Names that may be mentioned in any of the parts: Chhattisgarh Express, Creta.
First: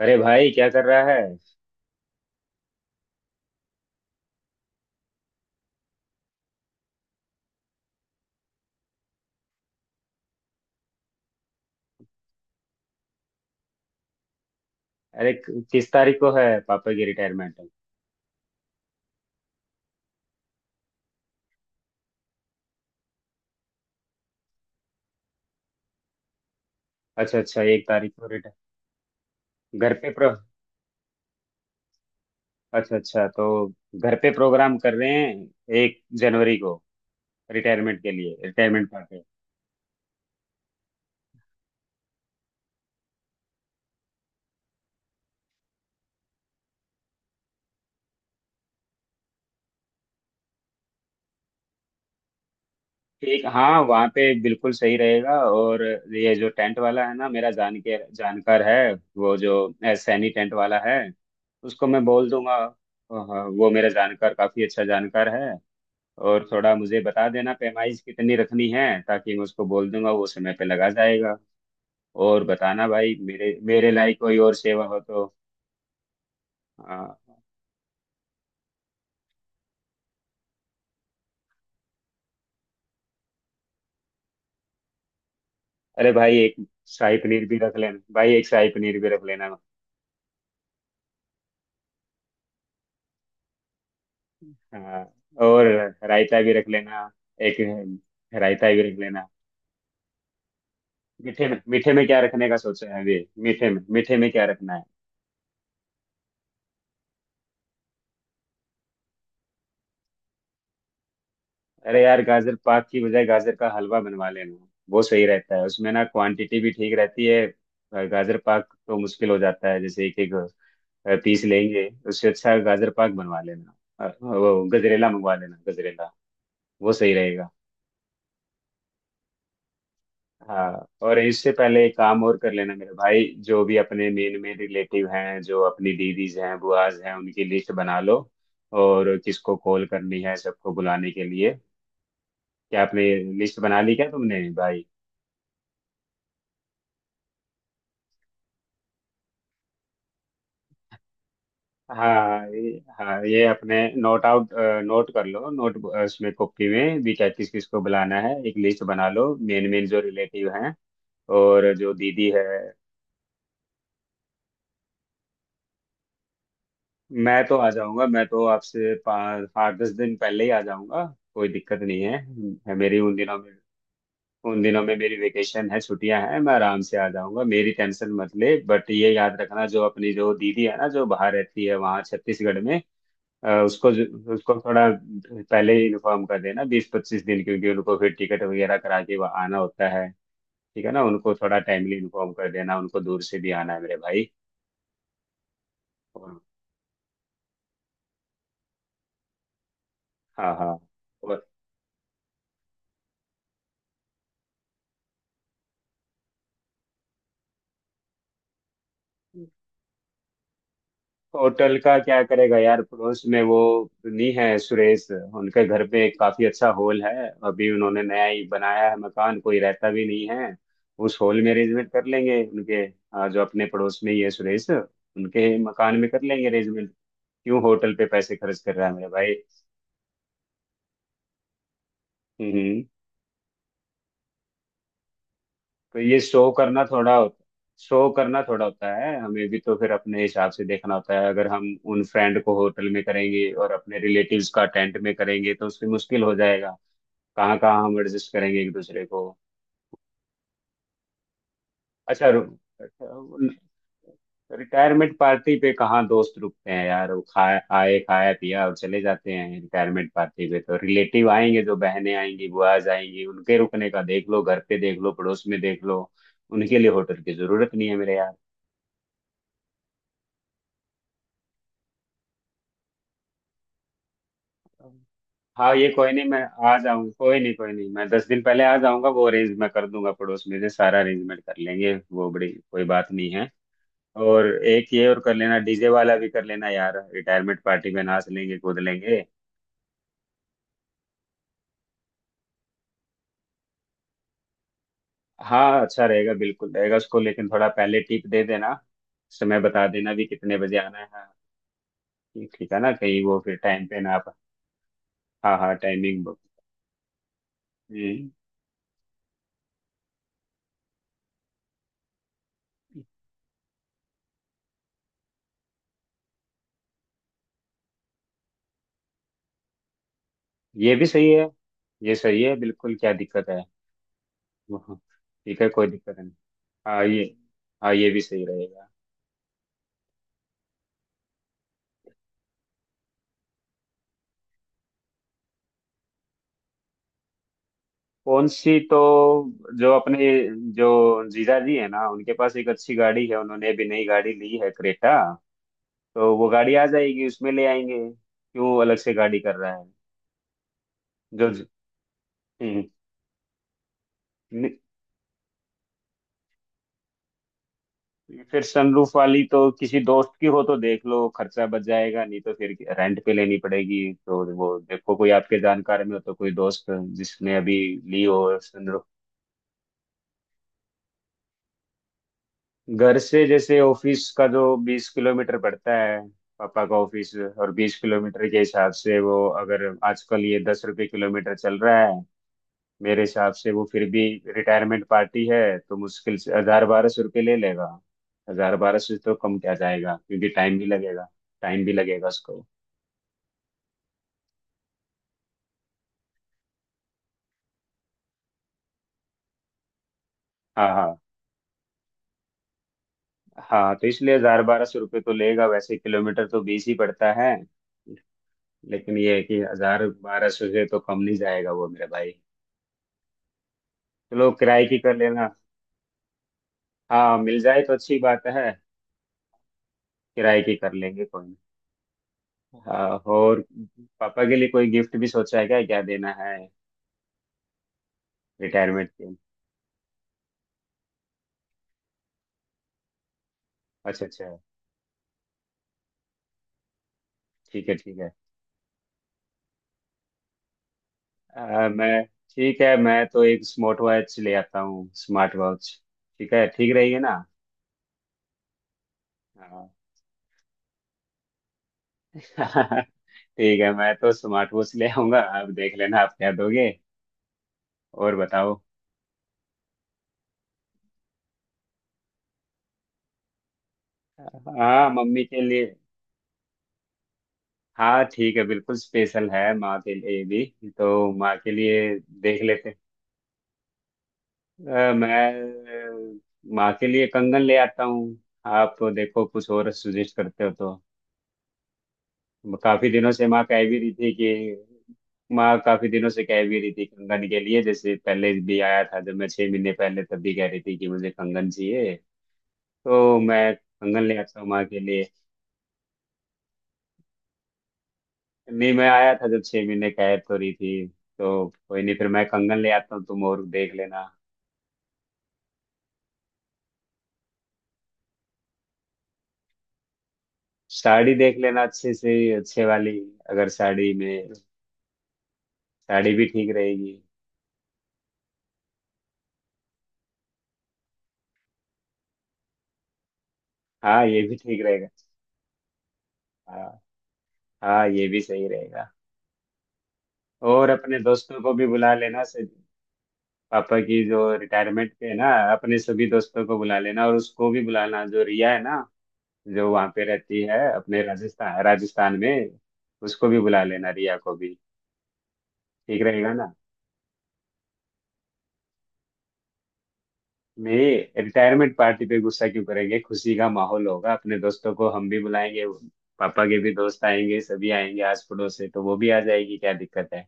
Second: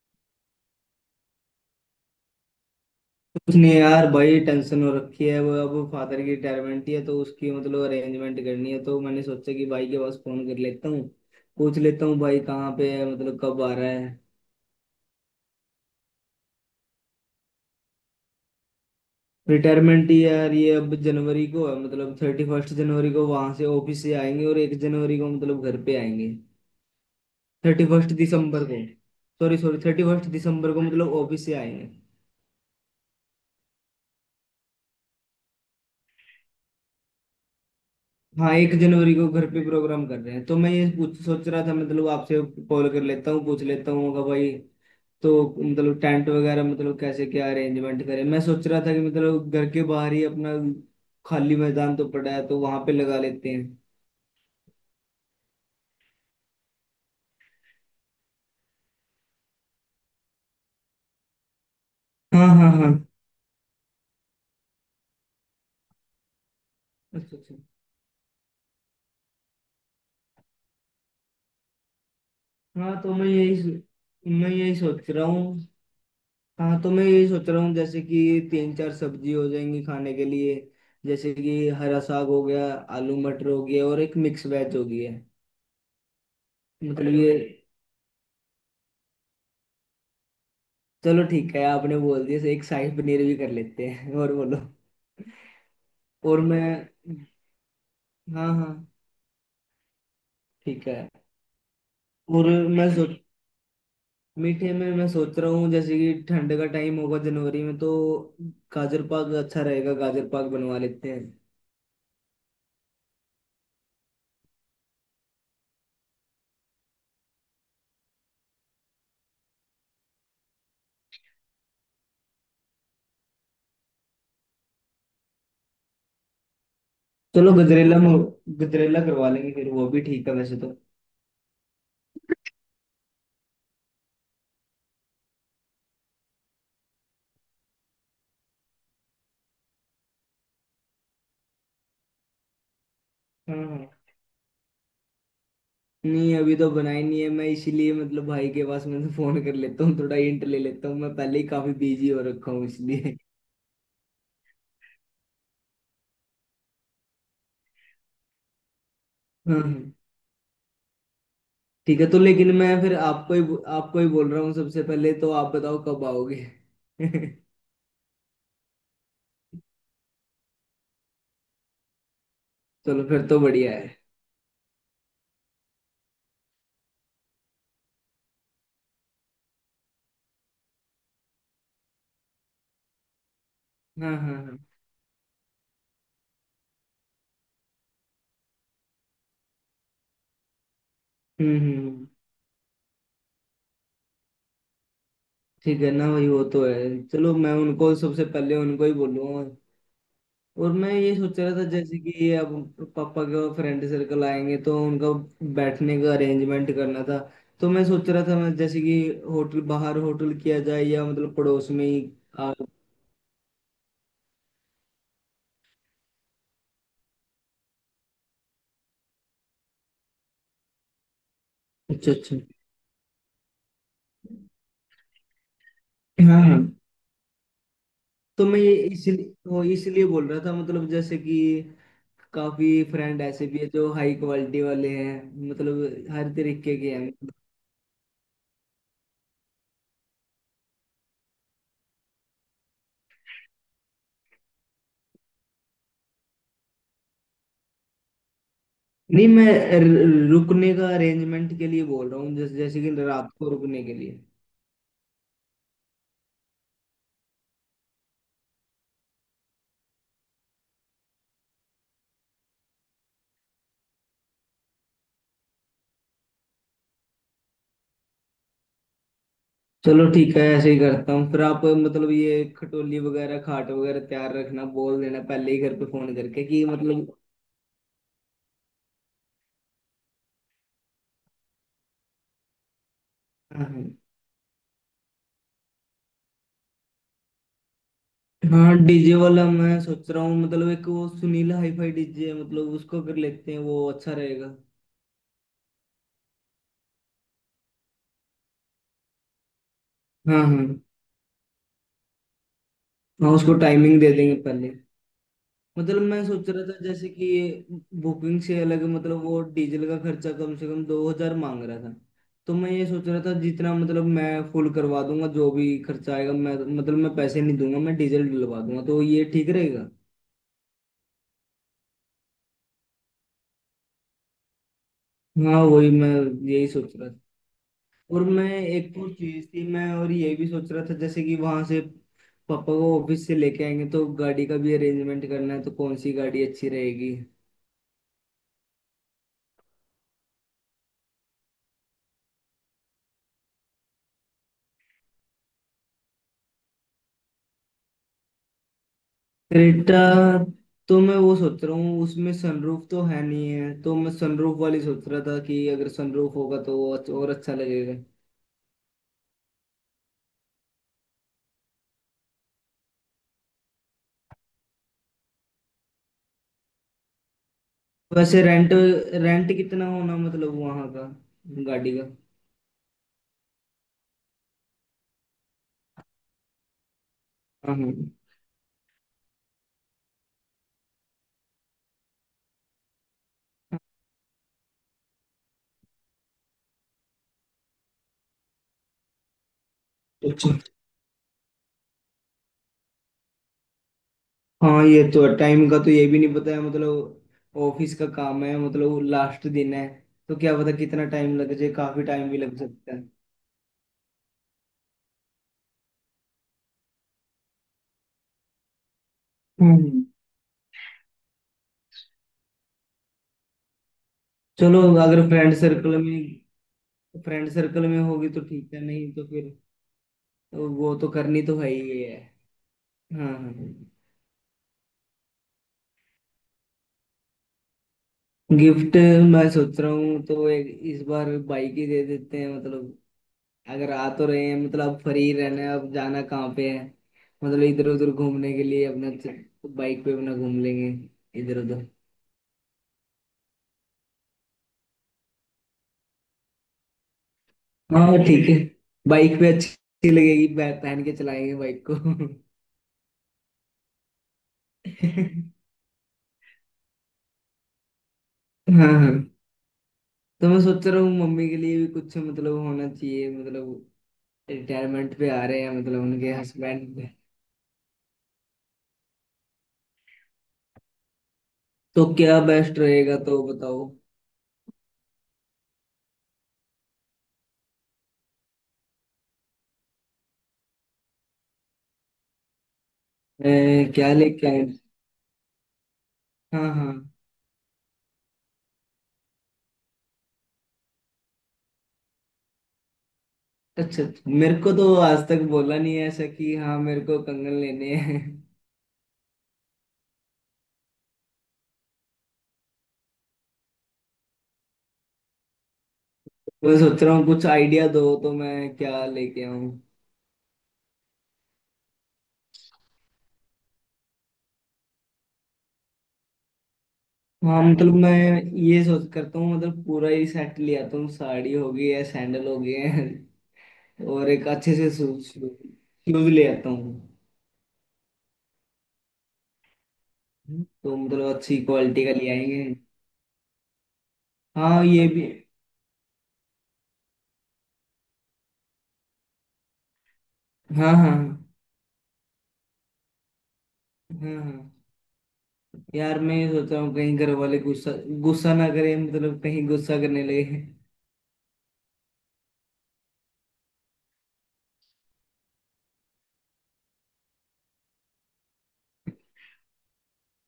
अरे भाई क्या कर रहा है। उसने यार बड़ी टेंशन हो रखी है। वो अब फादर की रिटायरमेंट है तो उसकी मतलब अरेंजमेंट करनी है, तो मैंने सोचा कि भाई के पास फोन कर लेता हूँ, पूछ लेता हूँ भाई कहाँ पे है, मतलब कब आ रहा है। अरे किस तारीख को है पापा की रिटायरमेंट। रिटायरमेंट यार ये अब जनवरी को है, मतलब 31 जनवरी को वहां से ऑफिस से आएंगे और 1 जनवरी को मतलब घर पे आएंगे। अच्छा अच्छा, एक थर्टी फर्स्ट तारीख को रिटायर। दिसंबर को। सॉरी सॉरी, घर थर्टी पे फर्स्ट प्रो दिसंबर को मतलब ऑफिस से आएंगे। अच्छा अच्छा, तो घर पे प्रोग्राम कर रहे हैं 1 जनवरी को, रिटायरमेंट के लिए, हाँ, एक रिटायरमेंट जनवरी पार्टी। को घर पे प्रोग्राम कर रहे हैं, तो मैं ये पूछ सोच रहा था मतलब आपसे, कॉल कर लेता हूँ पूछ लेता हूँ होगा भाई। तो मतलब टेंट वगैरह मतलब कैसे क्या अरेंजमेंट करें। मैं सोच रहा था कि मतलब घर के बाहर ही अपना खाली मैदान तो पड़ा है, तो वहां पे लगा ठीक, लेते हैं। हाँ वहाँ पे बिल्कुल सही रहेगा। और ये जो टेंट वाला है ना, मेरा जान के जानकार है, वो जो सैनी टेंट वाला है, उसको मैं बोल हाँ दूंगा। हाँ हाँ। हाँ, हाँ, वो मेरा जानकार, काफी अच्छा जानकार है। और थोड़ा मुझे बता अच्छा देना अच्छा। पैमाइश कितनी रखनी है, ताकि मैं उसको बोल दूंगा, वो समय पे लगा जाएगा। और बताना हाँ तो भाई, मैं मेरे मेरे लायक कोई मैं और यही सेवा हो सोच रहा तो। हूँ। हाँ तो मैं हाँ। यही सोच रहा हूँ जैसे कि तीन चार सब्जी हो जाएंगी खाने के लिए। जैसे कि हरा साग हो गया, आलू मटर हो गया और एक मिक्स वेज हो गई है। अरे भाई एक मतलब शाही ये। पनीर भी रख लेना भाई, एक शाही पनीर भी रख लेना। चलो ठीक है, आपने बोल दिया, एक शाही पनीर भी कर लेते हैं। और बोलो। हाँ। और रायता और भी रख मैं। लेना, एक हाँ रायता हाँ। भी रख लेना। ठीक है। मीठे में, मीठे में क्या और रखने का मैं सोचा है? सोच अभी मीठे में, मीठे में क्या मीठे रखना है? में मैं सोच रहा हूँ जैसे कि ठंड का टाइम होगा जनवरी में, तो गाजर पाक अच्छा रहेगा, गाजर पाक बनवा लेते हैं। अरे यार, गाजर पाक की बजाय गाजर का हलवा बनवा लेना, वो सही रहता है, उसमें ना क्वांटिटी भी ठीक रहती है। गाजर पाक तो मुश्किल हो जाता है, जैसे एक एक पीस लेंगे, उससे अच्छा गाजर पाक बनवा लेना। वो गजरेला मंगवा लेना, गजरेला वो सही रहेगा। चलो गजरेला में, गजरेला करवा लेंगे फिर, वो भी ठीक है वैसे तो। हाँ, और इससे पहले एक काम और कर लेना मेरे भाई। जो भी अपने मेन मेन रिलेटिव हैं, जो अपनी दीदीज हैं, बुआज हैं, उनकी लिस्ट बना लो, और किसको कॉल करनी है सबको बुलाने के लिए। क्या आपने हाँ लिस्ट बना ली? हाँ। क्या तुमने भाई? नहीं अभी तो बनाई नहीं है, मैं इसीलिए मतलब भाई के पास मैं फोन कर लेता हूँ, थोड़ा हिंट ले लेता हूँ। मैं पहले ही काफी बिजी हो रखा हूँ इसलिए। हाँ ये अपने, नोट आउट नोट कर लो, नोट। उसमें कॉपी में भी क्या किस किस को बुलाना है, एक लिस्ट बना लो, हाँ मेन मेन हाँ। जो रिलेटिव हैं। और जो ठीक है, तो दीदी है। लेकिन मैं फिर आपको ही बोल रहा हूँ सबसे पहले। तो आप बताओ कब आओगे। मैं तो आ जाऊंगा, मैं तो आपसे 5 8 10 दिन पहले ही आ जाऊंगा। कोई दिक्कत नहीं है मेरी चलो उन फिर दिनों तो में, बढ़िया है। उन दिनों में मेरी वेकेशन है, छुट्टियां हैं, मैं आराम से आ जाऊंगा, मेरी टेंशन मत ले। बट ये याद रखना, जो अपनी जो दीदी है ना, जो बाहर रहती है वहाँ छत्तीसगढ़ में, अ, उसको जो- हाँ हाँ उसको हाँ। थोड़ा पहले ही इन्फॉर्म कर देना, 20 25 दिन, क्योंकि उनको फिर टिकट वगैरह करा के वहाँ आना होता है। ठीक है ना, उनको हम्म थोड़ा टाइमली हम्म, इन्फॉर्म कर देना, उनको दूर से भी आना है मेरे भाई। ठीक है ना भाई, और, वो तो है। चलो मैं उनको सबसे पहले उनको ही बोलूंगा। हाँ हाँ। और मैं ये सोच और रहा था जैसे कि ये अब पापा के फ्रेंड सर्कल आएंगे, तो उनका बैठने का अरेंजमेंट करना था। तो मैं सोच रहा था मैं जैसे कि होटल, बाहर होटल किया जाए या मतलब पड़ोस होटल में का ही। क्या आ, करेगा यार, पड़ोस में वो नहीं है सुरेश, उनके घर पे एक काफी अच्छा हॉल है, अभी उन्होंने नया ही बनाया है मकान, कोई रहता भी नहीं है, उस हॉल में अरेंजमेंट कर अच्छा अच्छा। लेंगे उनके। हाँ, जो अपने पड़ोस में ही है सुरेश, उनके मकान में कर हाँ लेंगे हाँ। अरेंजमेंट। क्यों होटल पे पैसे तो मैं खर्च ये कर रहा है मेरा इसलिए भाई? वो इसलिए बोल रहा था मतलब जैसे कि काफी हम्म। फ्रेंड ऐसे भी है जो हाई क्वालिटी वाले हैं, तो मतलब ये हर शो तरीके करना के थोड़ा हैं। होता शो करना थोड़ा होता है हमें भी, तो फिर अपने हिसाब से देखना होता है, अगर हम उन फ्रेंड को होटल में करेंगे और अपने रिलेटिव्स का टेंट में करेंगे तो उसमें मुश्किल हो जाएगा, कहाँ कहाँ हम एडजस्ट करेंगे एक दूसरे नहीं को। मैं रुकने का अरेंजमेंट के लिए बोल रहा अच्छा। हूँ, जैसे जैसे कि रात को रुकने के लिए। रिटायरमेंट पार्टी पे कहाँ दोस्त रुकते हैं यार, वो खाए आए, खाया पिया और चले जाते हैं। रिटायरमेंट पार्टी पे तो रिलेटिव आएंगे, जो बहनें आएंगी, बुआज आएंगी, उनके रुकने का देख लो, घर पे देख लो, पड़ोस में देख लो, उनके लिए होटल की जरूरत नहीं है मेरे यार। चलो ठीक है, ऐसे ही करता हूँ फिर। आप मतलब ये खटोली वगैरह खाट वगैरह तैयार रखना, बोल देना पहले ही हाँ, घर पे ये कोई फोन नहीं, मैं करके कि आ जाऊंगा, मतलब। कोई नहीं, कोई नहीं, मैं 10 दिन पहले आ जाऊंगा, वो अरेंज मैं कर दूंगा, पड़ोस में से सारा अरेंजमेंट कर लेंगे, वो बड़ी कोई बात नहीं है। हाँ और एक ये और कर लेना, डीजे वाला भी कर लेना यार, रिटायरमेंट पार्टी में नाच लेंगे, हाँ। कूद डीजे लेंगे। वाला मैं सोच रहा हूँ, मतलब एक वो सुनील हाईफाई डीजे, मतलब उसको कर लेते हैं, वो अच्छा रहेगा। हाँ, अच्छा रहेगा, बिल्कुल रहेगा, उसको लेकिन थोड़ा पहले टिप दे देना, समय बता देना भी हाँ कितने बजे हाँ आना है, हाँ। ठीक, ठीक है ना, कहीं हाँ। वो उसको फिर टाइम टाइमिंग पे दे ना आप। देंगे पहले। हाँ हाँ, मतलब मैं टाइमिंग। सोच रहा था जैसे कि ये हम्म, बुकिंग से अलग, मतलब वो डीजल का खर्चा कम से कम 2000 मांग रहा था। तो मैं ये सोच रहा था जितना मतलब मैं फुल करवा दूंगा, जो भी खर्चा आएगा, मैं मतलब मैं पैसे नहीं दूंगा, मैं डीजल डलवा दूंगा, तो ये ठीक रहेगा। ये भी सही है, ये सही है बिल्कुल, क्या दिक्कत है, हाँ, ठीक हाँ है, कोई वही मैं दिक्कत नहीं। यही सोच हाँ रहा ये, था। हाँ ये भी और मैं सही रहेगा। एक और चीज थी, मैं और ये भी सोच रहा था जैसे कि वहां से पापा को ऑफिस से लेके आएंगे, तो गाड़ी का भी अरेंजमेंट करना है, तो कौन सी गाड़ी अच्छी रहेगी। कौन सी, तो जो अपने, जो जीजा जी है ना, उनके पास एक अच्छी गाड़ी है, उन्होंने अभी नई गाड़ी ली है क्रेटा, तो वो गाड़ी आ जाएगी, उसमें ले आएंगे, क्यों अलग से गाड़ी कर रहा है? क्रेटा, तो मैं वो जो सोच ज- रहा हूँ उसमें हम्म, सनरूफ तो है नहीं है, तो मैं सनरूफ नि- वाली सोच रहा था कि अगर सनरूफ होगा तो वो और अच्छा लगेगा। फिर सनरूफ वाली तो किसी दोस्त की हो तो देख लो, खर्चा बच जाएगा, नहीं तो फिर रेंट पे लेनी पड़ेगी, तो वो देखो कोई आपके जानकार में हो, तो कोई दोस्त जिसने अभी ली हो वैसे रेंट, सनरूफ। रेंट कितना होना मतलब वहाँ का गाड़ी का। घर से जैसे ऑफिस का जो 20 किलोमीटर पड़ता है, पापा का ऑफिस, और हाँ हाँ। 20 किलोमीटर के हिसाब से वो, अगर आजकल ये 10 रुपये किलोमीटर चल रहा है, मेरे हिसाब से वो फिर भी रिटायरमेंट पार्टी है, तो मुश्किल से 1000 1200 रुपये ले लेगा। 1000 1200 तो कम क्या जाएगा, क्योंकि अच्छा। टाइम भी लगेगा, टाइम भी लगेगा उसको। हाँ ये तो है, टाइम का तो ये भी नहीं पता है, मतलब ऑफिस का काम है, मतलब लास्ट दिन है तो क्या पता हाँ कितना हाँ, टाइम लग जाए, काफी टाइम भी लग सकता है। हाँ तो इसलिए 1000 1200 रुपये तो लेगा, वैसे किलोमीटर तो 20 ही पड़ता है, लेकिन ये है कि हम्म। 1000 1200 से तो कम नहीं जाएगा वो मेरे भाई। चलो चलो किराए की कर अगर लेना, फ्रेंड सर्कल में हाँ फ्रेंड मिल जाए सर्कल तो में अच्छी होगी तो बात है, ठीक है, नहीं तो फिर किराए तो की कर वो तो लेंगे करनी कोई नहीं। तो है ही है। हाँ, हाँ हाँ और हाँ। पापा के लिए कोई गिफ्ट भी सोचा है? क्या क्या देना है? गिफ्ट, रिटायरमेंट के। मैं सोच रहा हूँ तो एक इस बार बाइक ही दे देते हैं, मतलब अगर आ अच्छा तो अच्छा। रहे हैं, मतलब अब फ्री रहना है, अब जाना कहाँ पे है। मतलब ठीक इधर है उधर ठीक है। घूमने के लिए अपना बाइक पे अपना घूम लेंगे इधर उधर। आ, मैं ठीक है, मैं तो एक स्मार्ट वॉच ले आता हूँ, स्मार्ट वॉच, ठीक है, ठीक रहेगी ना? हाँ ठीक है। बाइक पे हाँ। अच्छी लगेगी, पहन के चलाएंगे बाइक को। ठीक है मैं तो स्मार्ट वॉच ले आऊंगा, आप देख लेना आप क्या दोगे। और बताओ। हाँ हाँ। तो मैं सोच रहा हूँ मम्मी के लिए भी कुछ मतलब होना चाहिए, मतलब हाँ रिटायरमेंट पे आ मम्मी के रहे हैं, लिए, मतलब उनके हस्बैंड। हाँ ठीक है, बिल्कुल स्पेशल है माँ के लिए भी, तो माँ के तो लिए क्या देख बेस्ट लेते रहेगा तो बताओ। हैं। माँ के लिए कंगन ले आता हूँ, आप देखो कुछ और सुजेस्ट करते हो तो। काफी दिनों से माँ कह मैं भी रही क्या थी लेके आए। कि, माँ काफी दिनों से कह हाँ भी रही थी हाँ। कंगन के लिए, जैसे पहले भी आया था जब मैं 6 महीने पहले, तब भी कह रही थी कि मुझे कंगन चाहिए, तो मैं अच्छा कंगन अच्छा, ले मेरे आता हूँ को माँ तो के आज लिए। तक बोला नहीं है ऐसा कि हाँ मेरे को कंगन लेने हैं। नहीं, मैं आया था जब 6 महीने, कह तो रही थी, तो कोई नहीं, फिर मैं कंगन ले आता हूँ तुम और देख लेना। मैं सोच रहा हूँ कुछ आइडिया दो तो मैं क्या लेके आऊँ। साड़ी देख लेना अच्छे से अच्छे वाली, अगर साड़ी में, साड़ी भी ठीक रहेगी। हाँ मतलब मैं ये सोच करता हूँ, मतलब पूरा ही सेट ले आता हूँ, साड़ी हो गई है, सैंडल हो गए हैं। हाँ और ये एक भी अच्छे ठीक से रहेगा। शूज शूज ले आता हाँ हूँ। हाँ ये भी सही रहेगा। और तो अपने मतलब अच्छी दोस्तों को भी क्वालिटी का बुला ले लेना, आएंगे। पापा की जो हाँ ये रिटायरमेंट भी। पे है ना, अपने सभी दोस्तों को बुला लेना, और उसको भी बुलाना जो रिया है ना, जो वहाँ पे रहती है हाँ अपने हाँ राजस्थान राजस्थान में, उसको भी बुला लेना हाँ। रिया को हाँ भी, यार ठीक मैं ये रहेगा सोच ना? रहा हूँ कहीं घर वाले गुस्सा गुस्सा ना करें, मतलब कहीं गुस्सा करने लगे। मेरे रिटायरमेंट पार्टी पे गुस्सा क्यों करेंगे, खुशी का माहौल होगा, अपने दोस्तों को हम भी बुलाएंगे, पापा के भी दोस्त आएंगे, सभी आएंगे आस पड़ोस से, तो वो भी आ जाएगी, क्या दिक्कत है।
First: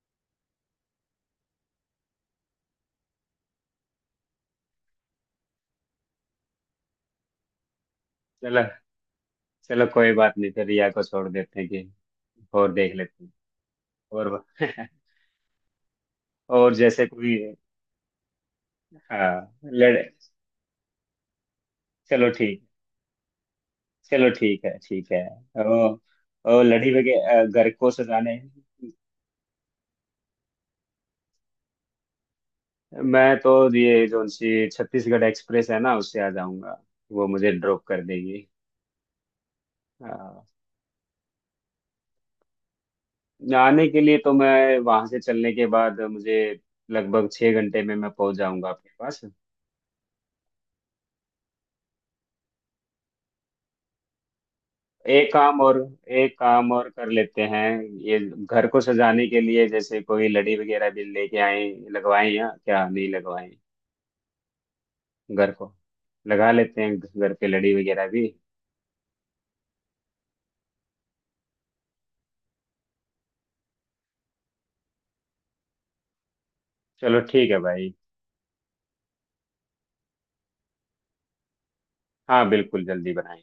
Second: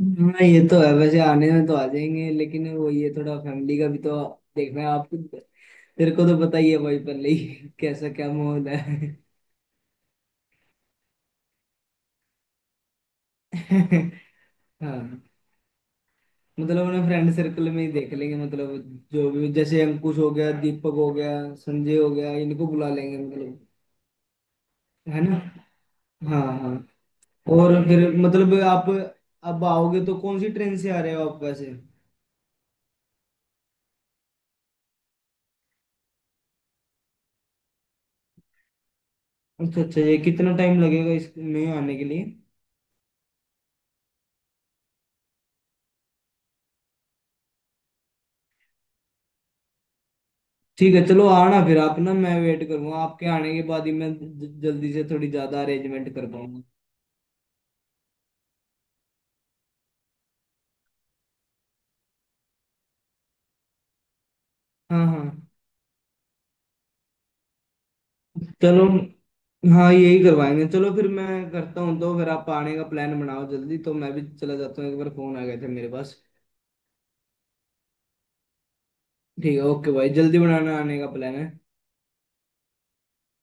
हाँ ये तो है, वैसे आने में तो आ जाएंगे, लेकिन वो ये थोड़ा फैमिली का भी तो देखना है आपको। तेरे को तो पता ही है भाई, पहले ही कैसा क्या चलो, माहौल है। चलो कोई बात नहीं, फिर रिया को छोड़ देते हैं कि, और देख लेते हैं। और हाँ, और मतलब अपने जैसे फ्रेंड कोई, सर्कल में ही देख लेंगे, मतलब जो हाँ भी जैसे लड़ अंकुश हो गया, दीपक हो गया, संजय हो चलो गया, ठीक, इनको बुला लेंगे मतलब। चलो ठीक है ठीक है है। ना। ओ, हाँ ओ हाँ। लड़ी वगैरह घर और को फिर सजाने। मतलब आप अब आओगे तो कौन सी ट्रेन से आ रहे हो आप वैसे। मैं तो ये जो उनसी छत्तीसगढ़ एक्सप्रेस है ना उससे आ जाऊंगा, वो मुझे ड्रॉप कर देगी। अच्छा अच्छा, ये हाँ, कितना टाइम लगेगा इसमें आने के लिए। जाने के लिए तो मैं वहां से चलने के बाद मुझे लगभग 6 घंटे में मैं पहुंच जाऊंगा आपके पास। ठीक है, चलो आना फिर आप ना। मैं वेट करूंगा आपके आने के बाद ही मैं जल्दी से थोड़ी एक काम ज्यादा और, अरेंजमेंट कर एक पाऊंगा। काम और कर लेते हैं, ये घर को सजाने के लिए जैसे कोई लड़ी वगैरह भी लेके आए, लगवाएं या क्या नहीं लगवाएं, हाँ हाँ। घर को लगा लेते हैं घर पे लड़ी वगैरह भी। चलो हाँ यही करवाएंगे, चलो फिर मैं करता हूँ तो फिर आप आने का प्लान बनाओ जल्दी, तो मैं भी चला जाता हूँ, एक बार फोन आ गए थे मेरे पास। चलो ठीक है भाई। ठीक है, ओके भाई जल्दी बनाना आने का प्लान है। हाँ बिल्कुल जल्दी बनाएं।